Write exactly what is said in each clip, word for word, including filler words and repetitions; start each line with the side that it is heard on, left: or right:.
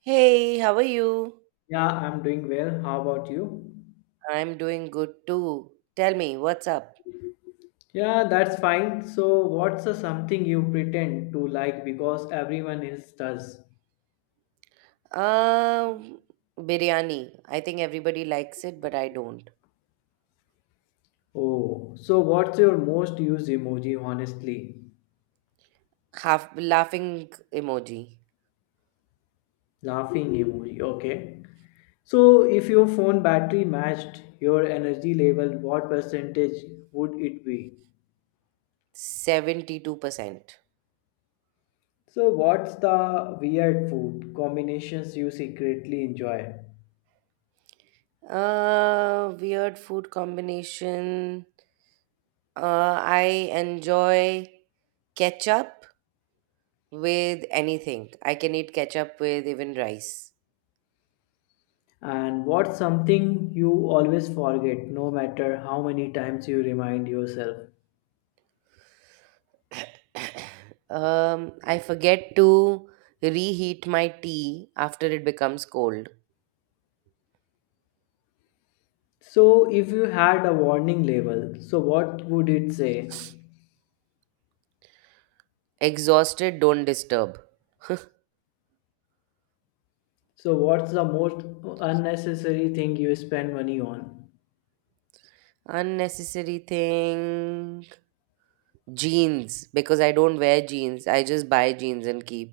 right: Hey, how are you?
left: Yeah, I'm doing well. How about you?
right: I'm doing good too. Tell me, what's up?
left: Yeah, that's fine. So, what's the something you pretend to like because everyone else does?
right: Um, biryani. I think everybody likes it, but I don't.
left: Oh, so what's your most used emoji, honestly?
right: Half laughing emoji.
left: Laughing emoji, okay. So, if your phone battery matched your energy level, what percentage would it be?
right: seventy-two percent.
left: So, what's the weird food combinations you secretly enjoy?
right: Uh, weird food combination. Uh, I enjoy ketchup with anything. I can eat ketchup with even rice.
left: And what's something you always forget, no matter how many times you remind yourself?
right: um, I forget to reheat my tea after it becomes cold.
left: So, if you had a warning label, so what would it say?
right: Exhausted, don't disturb.
left: So, what's the most unnecessary thing you spend money on?
right: Unnecessary thing. Jeans, because I don't wear jeans. I just buy jeans and keep.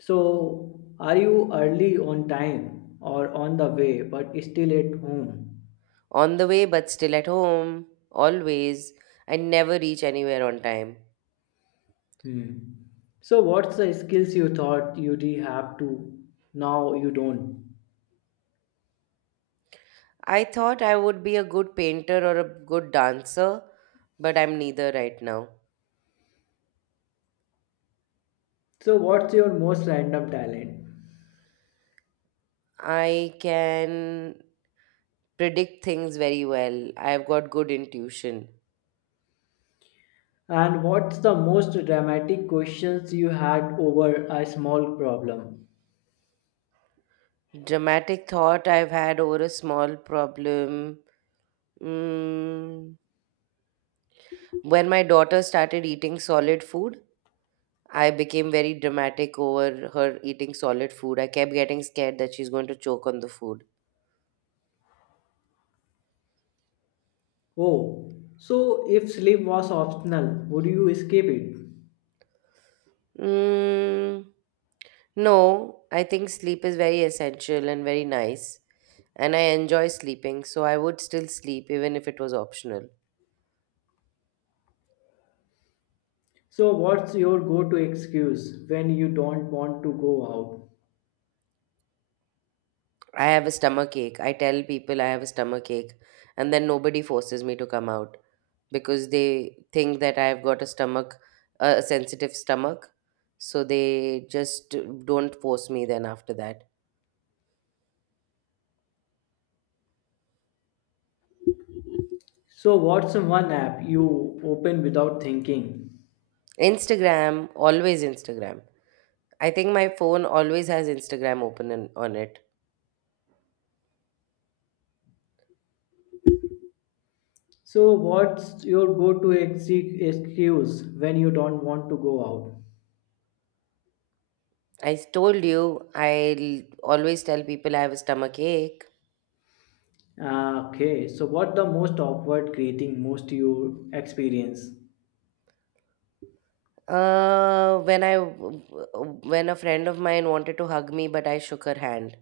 left: So, are you early on time or on the way but still at home?
right: On the way, but still at home. Always. I never reach anywhere on time.
left: Hmm. So, what's the skills you thought you'd have to now you don't?
right: I thought I would be a good painter or a good dancer, but I'm neither right now.
left: So, what's your most random talent?
right: I can predict things very well. I've got good intuition.
left: And what's the most dramatic questions you had over a small problem?
right: Dramatic thought I've had over a small problem. Mm, when my daughter started eating solid food, I became very dramatic over her eating solid food. I kept getting scared that she's going to choke on the food.
left: Oh, so if sleep was optional, would you skip it?
right: Mm, no, I think sleep is very essential and very nice. And I enjoy sleeping, so I would still sleep even if it was optional.
left: So what's your go-to excuse when you don't want to go out?
right: I have a stomach ache. I tell people I have a stomach ache, and then nobody forces me to come out because they think that I've got a stomach, a a sensitive stomach. So they just don't force me then after that.
left: So what's one app you open without thinking?
right: Instagram, always Instagram. I think my phone always has Instagram open in, on it.
left: So what's your go-to ex- excuse when you don't want to go out?
right: I told you, I l- always tell people I have a stomach ache.
left: Ah, Okay, so what the most awkward greeting most you experience?
right: Uh, when I when a friend of mine wanted to hug me, but I shook her hand.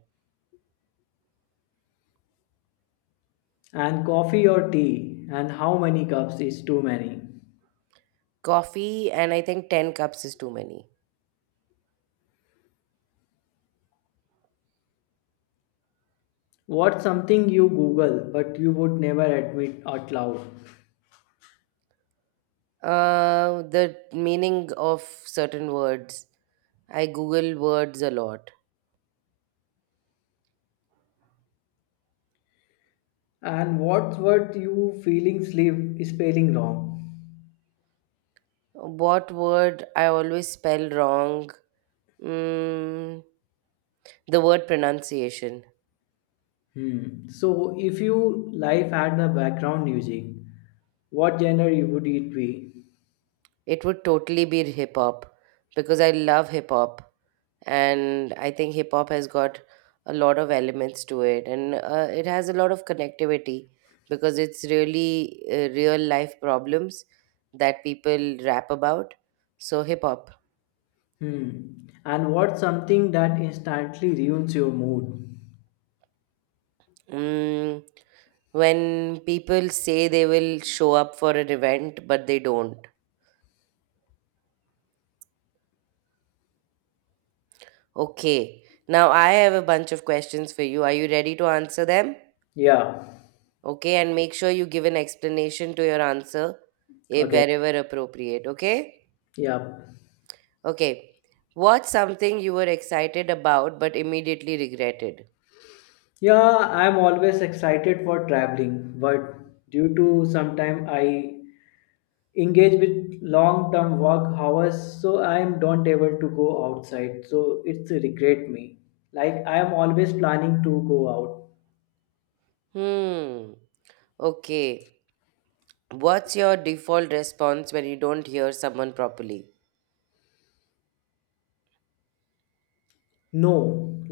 left: And coffee or tea, and how many cups is too many?
right: Coffee, and I think ten cups is too many.
left: What's something you Google but you would never admit out loud?
right: Uh the meaning of certain words. I google words a lot.
left: And what's worth you feeling sleep spelling wrong?
right: What word I always spell wrong? mm, the word pronunciation.
left: Hmm. So if you life had the background music, what genre you would it be?
right: It would totally be hip hop because I love hip hop. And I think hip hop has got a lot of elements to it. And uh, it has a lot of connectivity because it's really uh, real life problems that people rap about. So, hip hop.
left: Hmm. And what's something that instantly ruins your mood?
right: Mm, when people say they will show up for an event, but they don't. Okay. Now, I have a bunch of questions for you. Are you ready to answer them?
left: Yeah.
right: Okay, and make sure you give an explanation to your answer eh,
left: Okay.
right: wherever appropriate. Okay?
left: Yeah.
right: Okay. What's something you were excited about but immediately regretted?
left: Yeah, I'm always excited for traveling, but due to sometime I engage with long term work hours, so i am don't able to go outside, so it's regret me. Like i am always planning to go out.
right: Hmm. Okay. What's your default response when you don't hear someone properly?
left: No,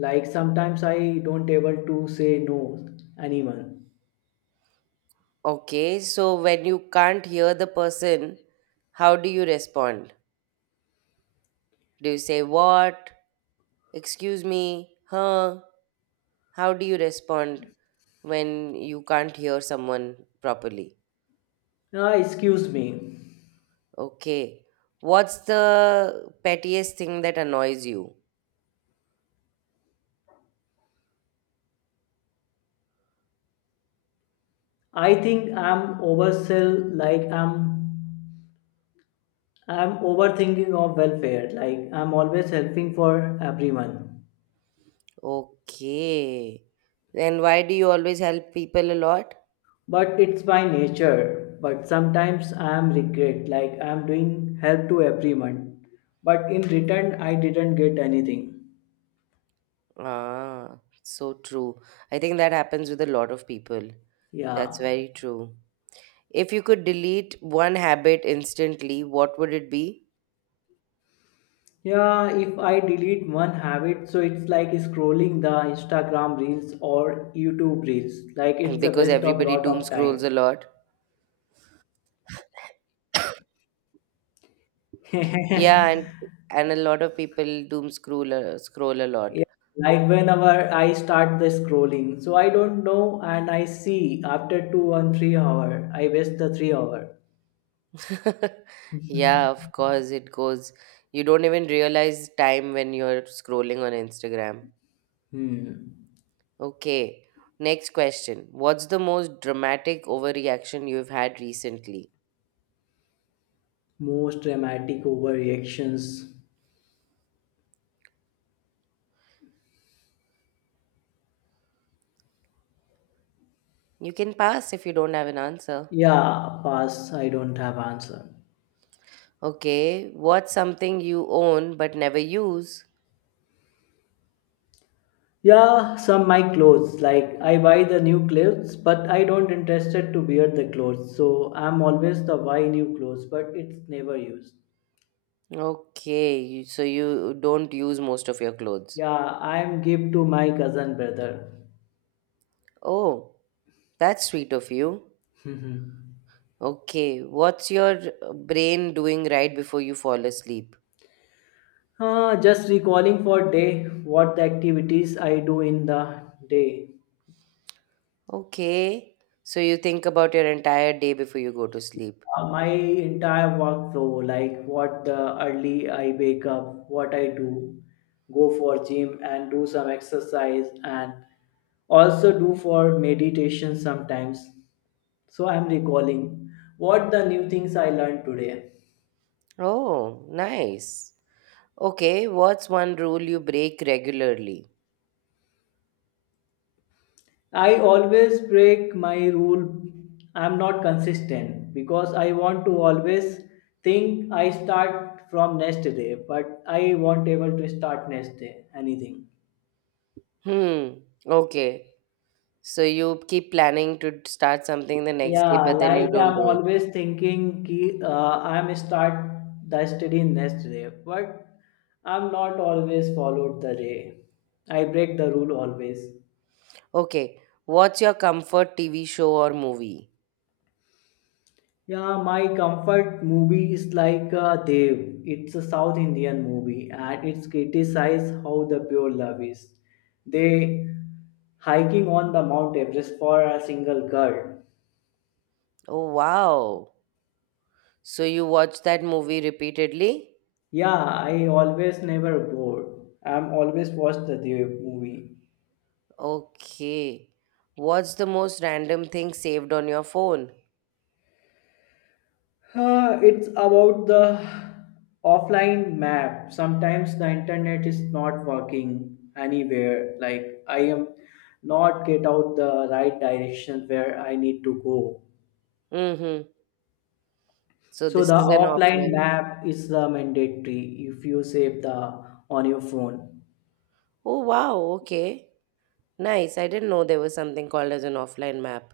left: like sometimes i don't able to say no anyone.
right: Okay, so when you can't hear the person, how do you respond? Do you say what? Excuse me? Huh? How do you respond when you can't hear someone properly?
left: Ah, excuse me.
right: Okay. What's the pettiest thing that annoys you?
left: I think i'm oversell, like i'm i'm overthinking of welfare, like i'm always helping for everyone.
right: Okay. Then why do you always help people a lot?
left: But it's by nature. But sometimes I am regret, like I am doing help to everyone, but in return I didn't get anything.
right: Ah, so true. I think that happens with a lot of people. That's
left: Yeah,
right: very true. If you could delete one habit instantly, what would it be?
left: yeah. If I delete one habit, so it's like scrolling the Instagram reels or YouTube reels. Like
right: And
left: it's a
right: because
left: waste of
right: everybody
left: lot
right: doom
left: of
right: scrolls
left: time.
right: a lot. Yeah, and and a lot of people doom scroll uh, scroll a lot.
left: Yeah, like whenever I start the scrolling, so I don't know, and I see after two and three hour, I waste the three hour.
right: Yeah, of course it goes. You don't even realize time when you're scrolling on Instagram.
left: Hmm.
right: Okay. Next question. What's the most dramatic overreaction you've had recently?
left: Most dramatic overreactions.
right: You can pass if you don't have an answer.
left: Yeah, pass. I don't have answer.
right: Okay. What's something you own but never use?
left: Yeah, some my clothes. Like I buy the new clothes, but I don't interested to wear the clothes. So I'm always the buy new clothes, but it's never used.
right: Okay. you- So you don't use most of your clothes.
left: Yeah, I'm give to my cousin brother.
right: Oh, that's sweet of you. Okay. What's your uh, brain doing right before you fall asleep?
left: Ah, just recalling for day what the activities I do in the day.
right: Okay. So you think about your entire day before you go to sleep.
left: Uh, my entire workflow, like what the early I wake up, what I do, go for gym and do some exercise, and also do for meditation sometimes. So I'm recalling what the new things I learned today.
right: Oh, nice. Okay, what's one rule you break regularly?
left: I always break my rule. I'm not consistent because I want to always think I start from next day, but I won't able to start next day anything.
right: Hmm. Okay. So you keep planning to start something the next day,
left: Yeah,
right: but then you
left: like
right: don't
left: I'm
right: do it.
left: always thinking ki, uh, I'm start the study next day, but I'm not always followed the day. I break the rule always.
right: Okay. What's your comfort T V show or movie?
left: Yeah, my comfort movie is like uh, Dev. It's a South Indian movie and it's criticized how the pure love is. They hiking on the Mount Everest for a single girl.
right: Oh, wow. So you watch that movie repeatedly?
left: Yeah, I always never bored. I'm always watch the Dev movie.
right: Okay. What's the most random thing saved on your phone?
left: Uh, it's about the offline map. Sometimes the internet is not working anywhere. Like I am not get out the right direction where I need to go.
right: Mm-hmm. So
left: So
right: this
left: the
right: is an
left: offline
right: offline.
left: map is the mandatory if you save the on your phone.
right: Oh wow, okay. Nice. I didn't know there was something called as an offline map.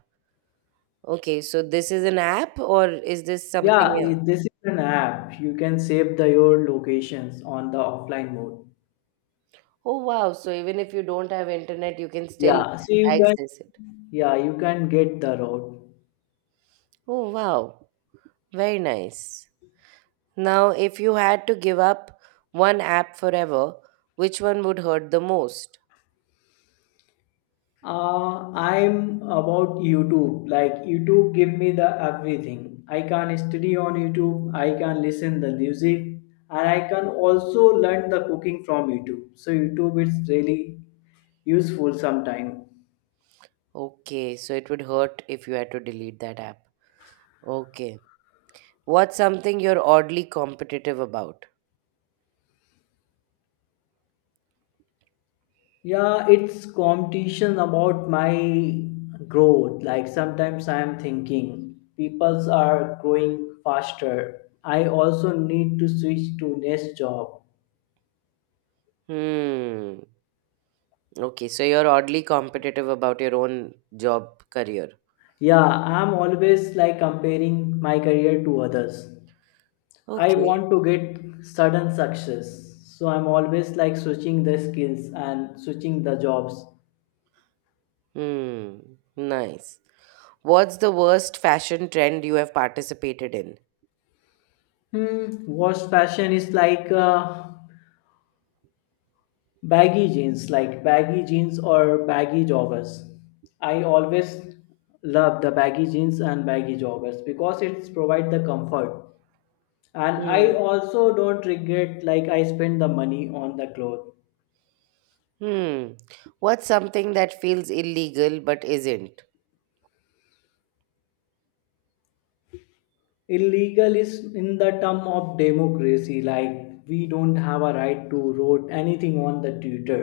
right: Okay, so this is an app or is this
left: Yeah,
right: something else?
left: it- this is an app. You can save the your locations on the offline mode.
right: Oh wow, so even if you don't have internet, you can still
left: Yeah, so you can,
right: access it.
left: yeah, you can get the road.
right: Oh wow, very nice. Now, if you had to give up one app forever, which one would hurt the most?
left: Uh, I'm about YouTube. Like YouTube give me the everything. I can study on YouTube. I can listen the music, and I can also learn the cooking from YouTube. So YouTube is really useful sometime.
right: Okay, so it would hurt if you had to delete that app. Okay. What's something you're oddly competitive about?
left: Yeah, it's competition about my growth. Like sometimes I am thinking peoples are growing faster. I also need to switch to next job.
right: Hmm. Okay, so you're oddly competitive about your own job career.
left: Yeah, I'm always like comparing my career to others. I
right: Okay.
left: want to get sudden success. So I'm always like switching the skills and switching the jobs.
right: Hmm. Nice. What's the worst fashion trend you have participated in?
left: Hmm, worst fashion is like uh, baggy jeans, like baggy jeans or baggy joggers. I always love the baggy jeans and baggy joggers because it provides the comfort. And I
right: Hmm.
left: also don't regret like I spend the money on the clothes.
right: Hmm. What's something that feels illegal but isn't?
left: Illegal is in the term of democracy, like we don't have a right to vote anything on the twitter,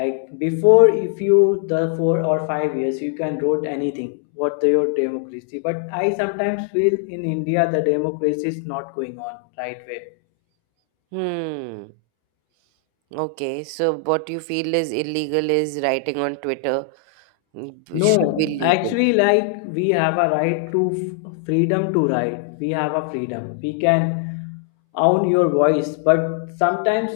left: like before if you the four or five years you can vote anything what the, your democracy, but i sometimes feel in india the democracy is not going on right way.
right: Hmm. Okay, so what you feel is illegal is writing on Twitter mm, b- should be
left: No,
right: legal.
left: actually, like we have a right to f- freedom to write. We have a freedom. We can own your voice. But sometimes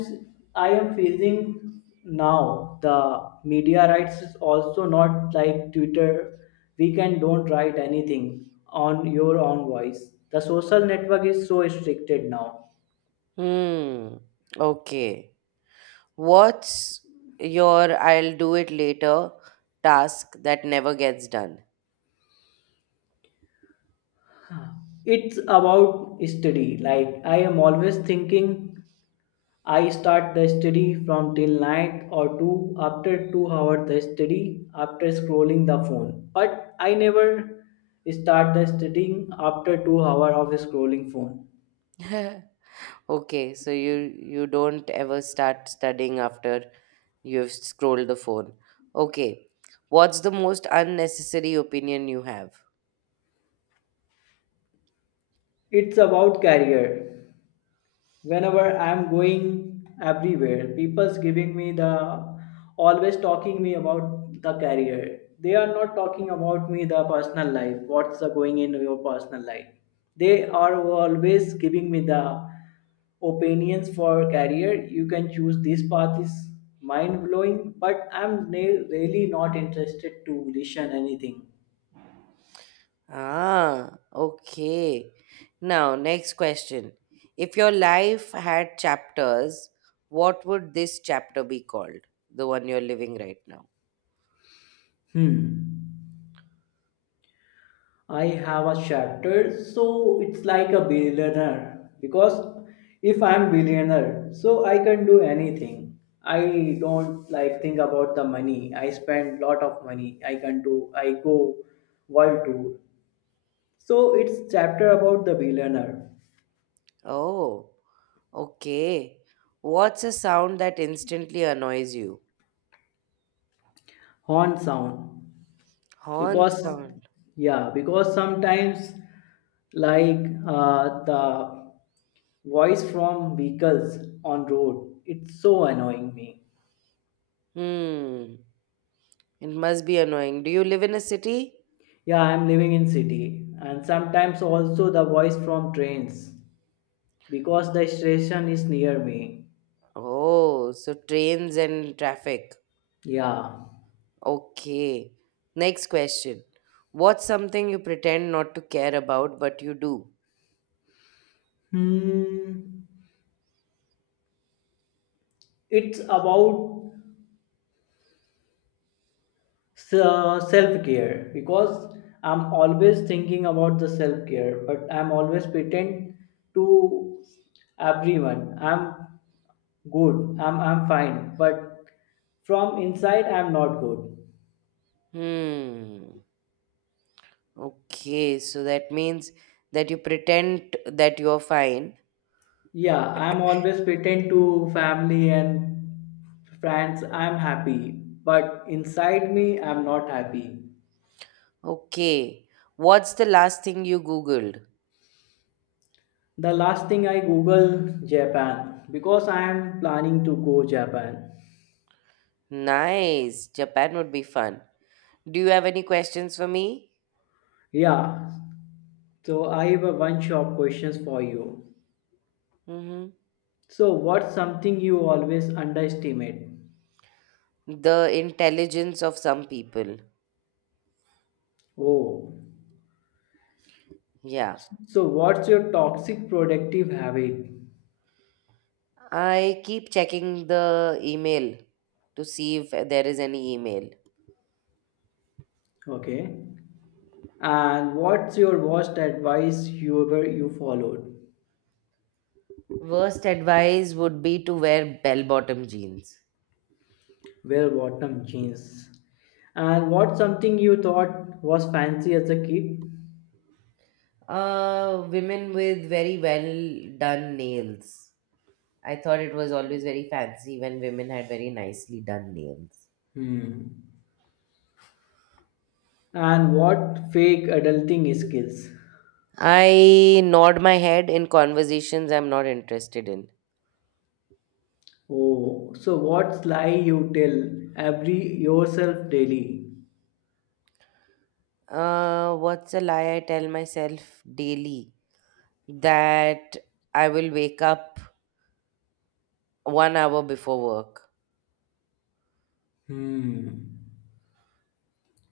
left: I am facing now the media rights is also not like Twitter. We can don't write anything on your own voice. The social network is so restricted now.
right: Hmm. Okay. What's your I'll do it later task that never gets done?
left: It's about study. Like I am always thinking I start the study from till night or two. After two hours the study, after scrolling the phone. But I never start the studying after two hours of scrolling phone.
right: Okay, so you you don't ever start studying after you've scrolled the phone. Okay. What's the most unnecessary opinion you have?
left: It's about career. Whenever i'm going everywhere, people's giving me the always talking me about the career. They are not talking about me the personal life, what's the going in your personal life. They are always giving me the opinions for career, you can choose this path is mind blowing, but i'm na- really not interested to listen anything.
right: Ah, okay. Now, next question. If your life had chapters, what would this chapter be called? The one you're living right now.
left: hmm I have a shattered, so it's like a billionaire because if I'm billionaire, so I can do anything. I don't like think about the money. I spend lot of money. I can do. I go world tour. So it's chapter about the billionaire.
right: Oh, okay. What's a sound that instantly annoys you?
left: Horn sound.
right: Horn
left: Because,
right: sound.
left: yeah, because sometimes, like, uh, the voice from vehicles on road it's so annoying me.
right: Hmm. It must be annoying. Do you live in a city?
left: Yeah, I'm living in city and sometimes also the voice from trains because the station is near me.
right: Oh, so trains and traffic.
left: Yeah.
right: Okay. Next question. What's something you pretend not to care about but you do?
left: Hmm. It's about self care because I'm always thinking about the self care, but I'm always pretend to everyone. I'm good. I'm I'm fine, but from inside I'm not good.
right: Hmm. Okay, so that means that you pretend that you're fine.
left: Yeah, I'm always pretend to family and friends I'm happy, but inside me I'm not happy.
right: Okay. What's the last thing you Googled?
left: The last thing I Google Japan because I am planning to go Japan.
right: Nice. Japan would be fun. Do you have any questions for me?
left: Yeah, so I have a one shot questions for you.
right: Mm-hmm.
left: So what's something you always underestimate?
right: The intelligence of some people.
left: Oh,
right: Yeah.
left: so what's your toxic productive habit?
right: I keep checking the email to see if there is any email.
left: Okay, and what's your worst advice you ever you followed?
right: Worst advice would be to wear bell bottom jeans.
left: Wear bottom jeans. And what something you thought was fancy as a kid?
right: Uh, women with very well done nails. I thought it was always very fancy when women had very nicely done nails.
left: Hmm. And what fake adulting skills?
right: I nod my head in conversations I'm not interested in.
left: Oh, so what lie you tell every yourself daily?
right: Uh, what's a lie I tell myself daily? That I will wake up one hour before work.
left: Hmm.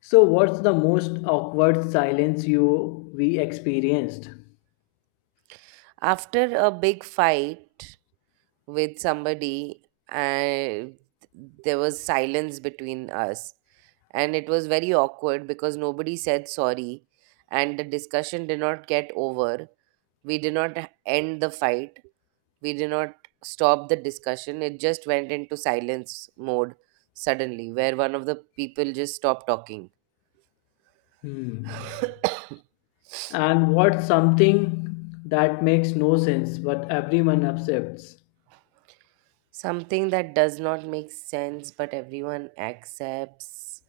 left: So what's the most awkward silence you we experienced?
right: After a big fight with somebody, and there was silence between us. And it was very awkward because nobody said sorry. And the discussion did not get over. We did not end the fight. We did not stop the discussion. It just went into silence mode suddenly, where one of the people just stopped talking.
left: Hmm. And what's something that makes no sense but everyone accepts?
right: Something that does not make sense, but everyone accepts.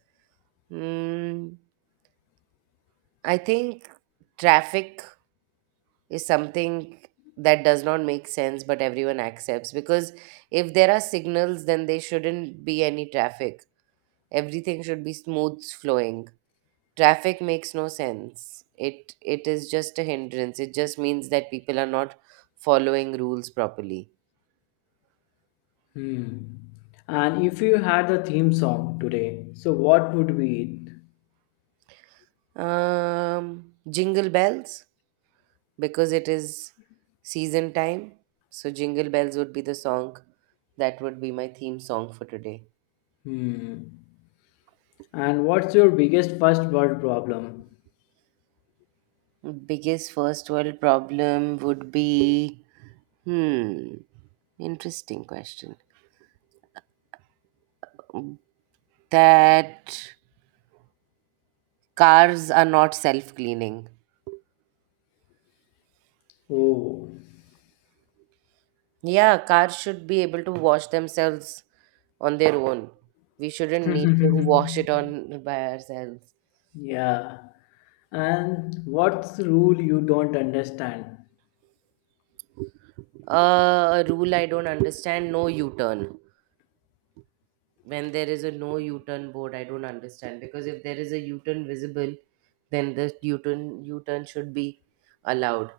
right: Hmm. I think traffic is something that does not make sense, but everyone accepts because if there are signals, then there shouldn't be any traffic. Everything should be smooth flowing. Traffic makes no sense. It it is just a hindrance. It just means that people are not following rules properly.
left: Hmm. And if you had the theme song today, so what would be it?
right: Um, jingle bells, because it is season time. So jingle bells would be the song that would be my theme song for today.
left: Hmm. And what's your biggest first world problem?
right: Biggest first world problem would be, hmm, interesting question. That cars are not self cleaning.
left: Oh.
right: Yeah, cars should be able to wash themselves on their own. We shouldn't need to wash it on by ourselves.
left: Yeah. And what's the rule you don't understand?
right: Uh, a rule I don't understand, no U turn. When there is a no U turn board, I don't understand, because if there is a U turn visible, then the U turn U turn should be allowed.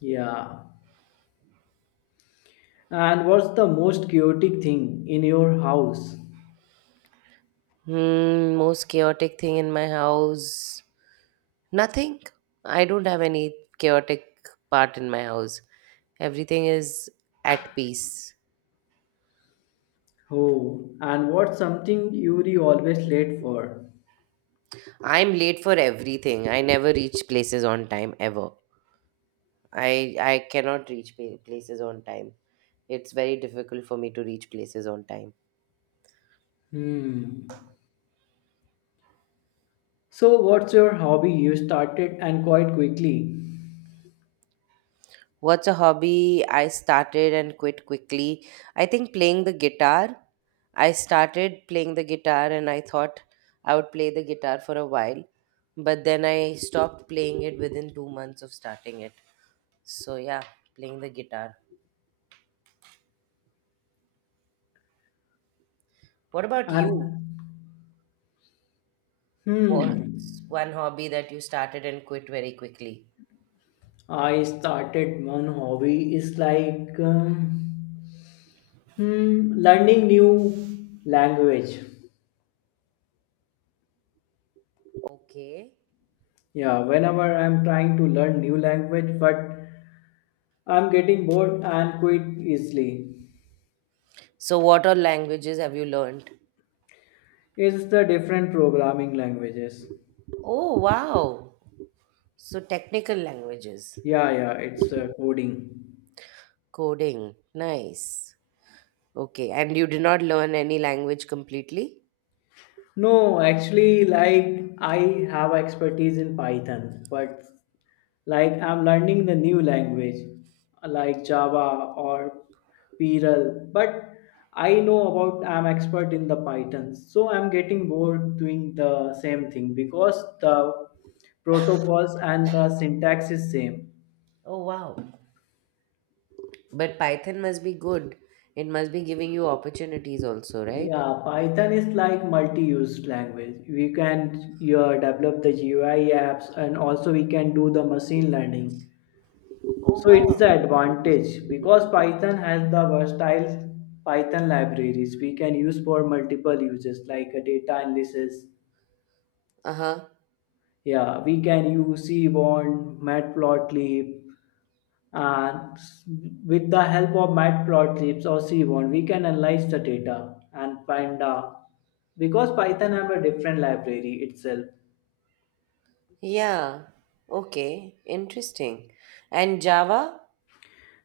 left: Yeah. And what's the most chaotic thing in your house?
right: Hmm, most chaotic thing in my house. Nothing. I don't have any chaotic part in my house. Everything is at peace.
left: Oh. And what's something you're always late for?
right: I'm late for everything. I never reach places on time ever. I I cannot reach pa- places on time. It's very difficult for me to reach places on time.
left: Hmm. So what's your hobby you started and quite quickly?
right: What's a hobby I started and quit quickly? I think playing the guitar. I started playing the guitar and I thought I would play the guitar for a while, but then I stopped playing it within two months of starting it. So, yeah, playing the guitar. What about you?
left: And Hmm.
right: What's one hobby that you started and quit very quickly?
left: I started one hobby is like um, hmm, learning new language.
right: Okay.
left: Yeah, whenever I'm trying to learn new language, but I'm getting bored and quit easily.
right: So, what all languages have you learned?
left: It's the different programming languages.
right: Oh, wow. So, technical languages.
left: Yeah, yeah, it's uh, coding.
right: Coding. Nice. Okay, and you did not learn any language completely?
left: No, actually, like I have expertise in Python, but like I'm learning the new language like Java or Perl, but I know about I'm expert in the Python, so I'm getting bored doing the same thing because the protocols and the syntax is same.
right: Oh, wow. But Python must be good. It must be giving you opportunities also, right?
left: Yeah, Python is like multi-used language. We can uh, develop the G U I apps and also we can do the machine learning.
right: Oh,
left: So it's
right: wow.
left: the advantage because Python has the versatile Python libraries we can use for multiple uses like a data analysis.
right: Uh-huh.
left: Yeah, we can use Seaborn, Matplotlib, and s- with the help of Matplotlib or Seaborn, we can analyze the data and find out because Python have a different library itself.
right: Yeah. Okay. Interesting. And Java?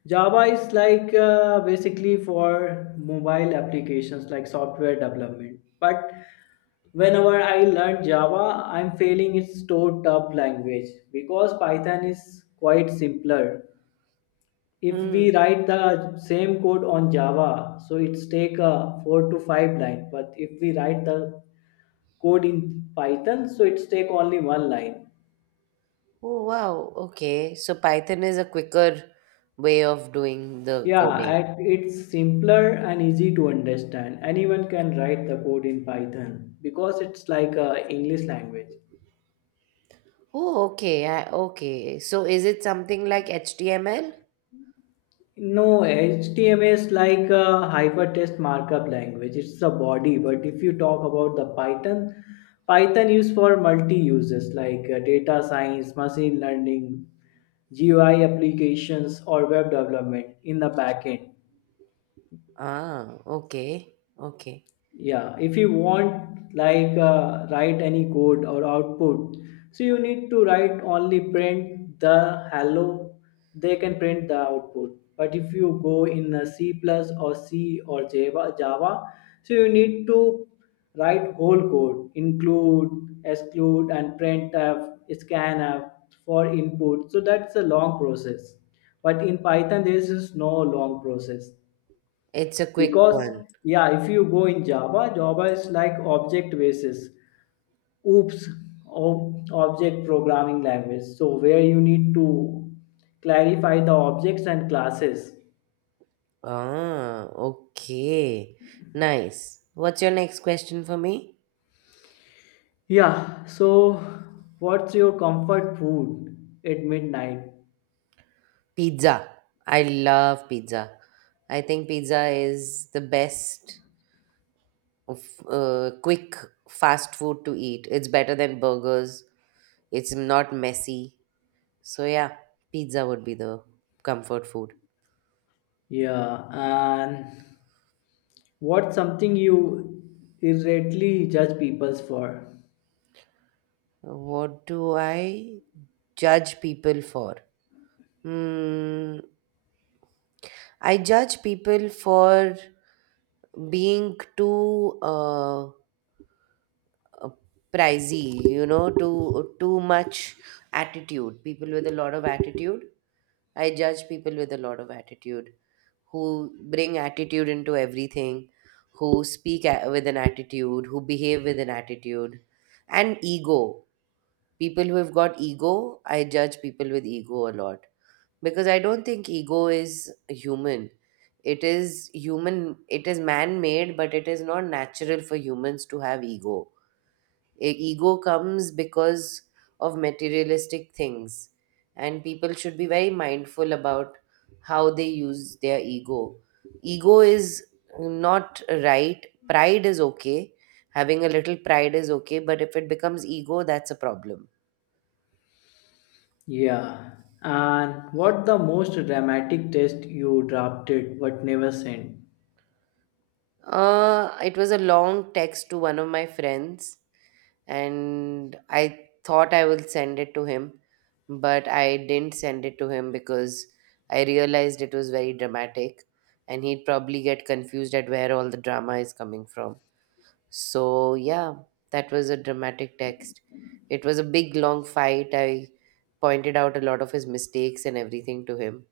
left: Java is like uh, basically for mobile applications like software development. But whenever I learn Java, I'm feeling it's too tough language because Python is quite simpler. If
right: Hmm.
left: we write the same code on Java, so it's take a four to five line. But if we write the code in Python, so it's take only one line.
right: Oh, wow. Okay. So Python is a quicker way of doing the
left: Yeah,
right: coding.
left: at it's simpler and easy to understand. Anyone can write the code in Python because it's like a English language.
right: Oh, okay. I, okay. So is it something like H T M L?
left: No, H T M L is like a hypertext markup language. It's the body, but if you talk about the Python, Python used for multi uses like uh, data science, machine learning, G U I applications, or web development in the backend.
right: Ah, okay. Okay.
left: Yeah, if you want like uh, write any code or output, so you need to write only print the hello, they can print the output. But if you go in uh, C plus or c or java java, so you need to write whole code include exclude and printf scanf for input, so that's a long process. But in python there is no long process.
right: It's a quick
left: Because,
right: one.
left: yeah, if you go in java, java is like object basis oops ob- object programming language, so where you need to clarify the objects and classes.
right: Ah, okay. Nice. What's your next question for me?
left: Yeah, so what's your comfort food at midnight?
right: Pizza. I love pizza. I think pizza is the best of uh, quick fast food to eat. It's better than burgers. It's not messy. So yeah, pizza would be the comfort food.
left: Yeah, and what's something you irreadily judge people for?
right: What do I judge people for? Hmm, I judge people for being too uh uh, pricey, you know too too much attitude, people with a lot of attitude. I judge people with a lot of attitude, who bring attitude into everything, who speak a- with an attitude, who behave with an attitude, and ego. People who have got ego, I judge people with ego a lot, because I don't think ego is human. It is human, it is man made, but it is not natural for humans to have ego. E- ego comes because of materialistic things, and people should be very mindful about how they use their ego. Ego is not right. Pride is okay. Having a little pride is okay, but if it becomes ego, that's a problem.
left: Yeah, and what the most dramatic test you drafted but never sent?
right: Uh it was a long text to one of my friends, and I thought I will send it to him, but I didn't send it to him because I realized it was very dramatic and he'd probably get confused at where all the drama is coming from. So, yeah, that was a dramatic text. It was a big long fight. I pointed out a lot of his mistakes and everything to him.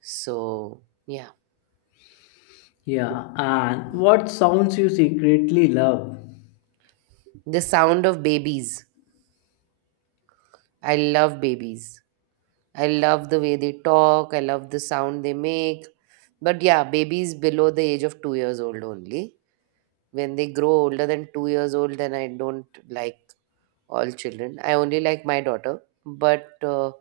right: So, yeah.
left: Yeah, and what sounds you secretly love?
right: The sound of babies. I love babies. I love the way they talk. I love the sound they make. But yeah, babies below the age of two years old only. When they grow older than two years old, then I don't like all children. I only like my daughter. But uh,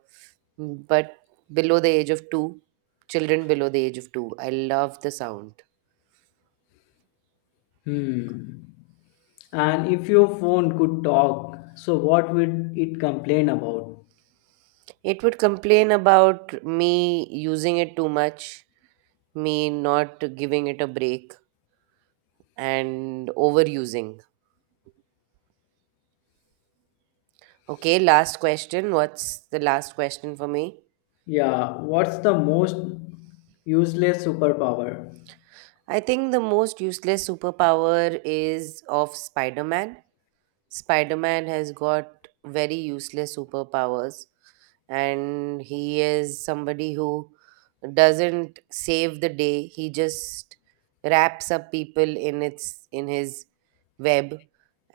right: but below the age of two, children below the age of two, I love the sound.
left: Hmm. And if your phone could talk, so what would it complain about?
right: It would complain about me using it too much, me not giving it a break, and overusing. Okay, last question. What's the last question for me?
left: Yeah, what's the most useless superpower?
right: I think the most useless superpower is of Spider Man. Spider Man has got very useless superpowers. And he is somebody who doesn't save the day, he just wraps up people in its in his web,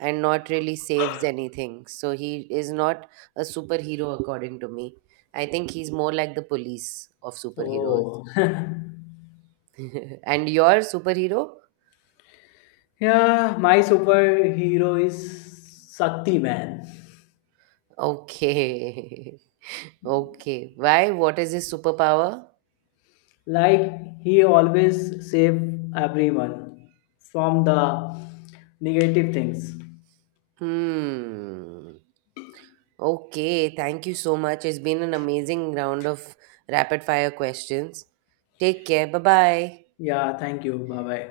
right: and not really saves anything, so he is not a superhero according to me. I think he's more like the police of superheroes.
left: Oh.
right: And your superhero?
left: Yeah, my superhero is Sakti Man.
right: Okay. Okay, why? What is his superpower?
left: Like he always save everyone from the negative things.
right: Hmm. Okay, thank you so much. It's been an amazing round of rapid fire questions. Take care. Bye bye.
left: Yeah, thank you. Bye bye.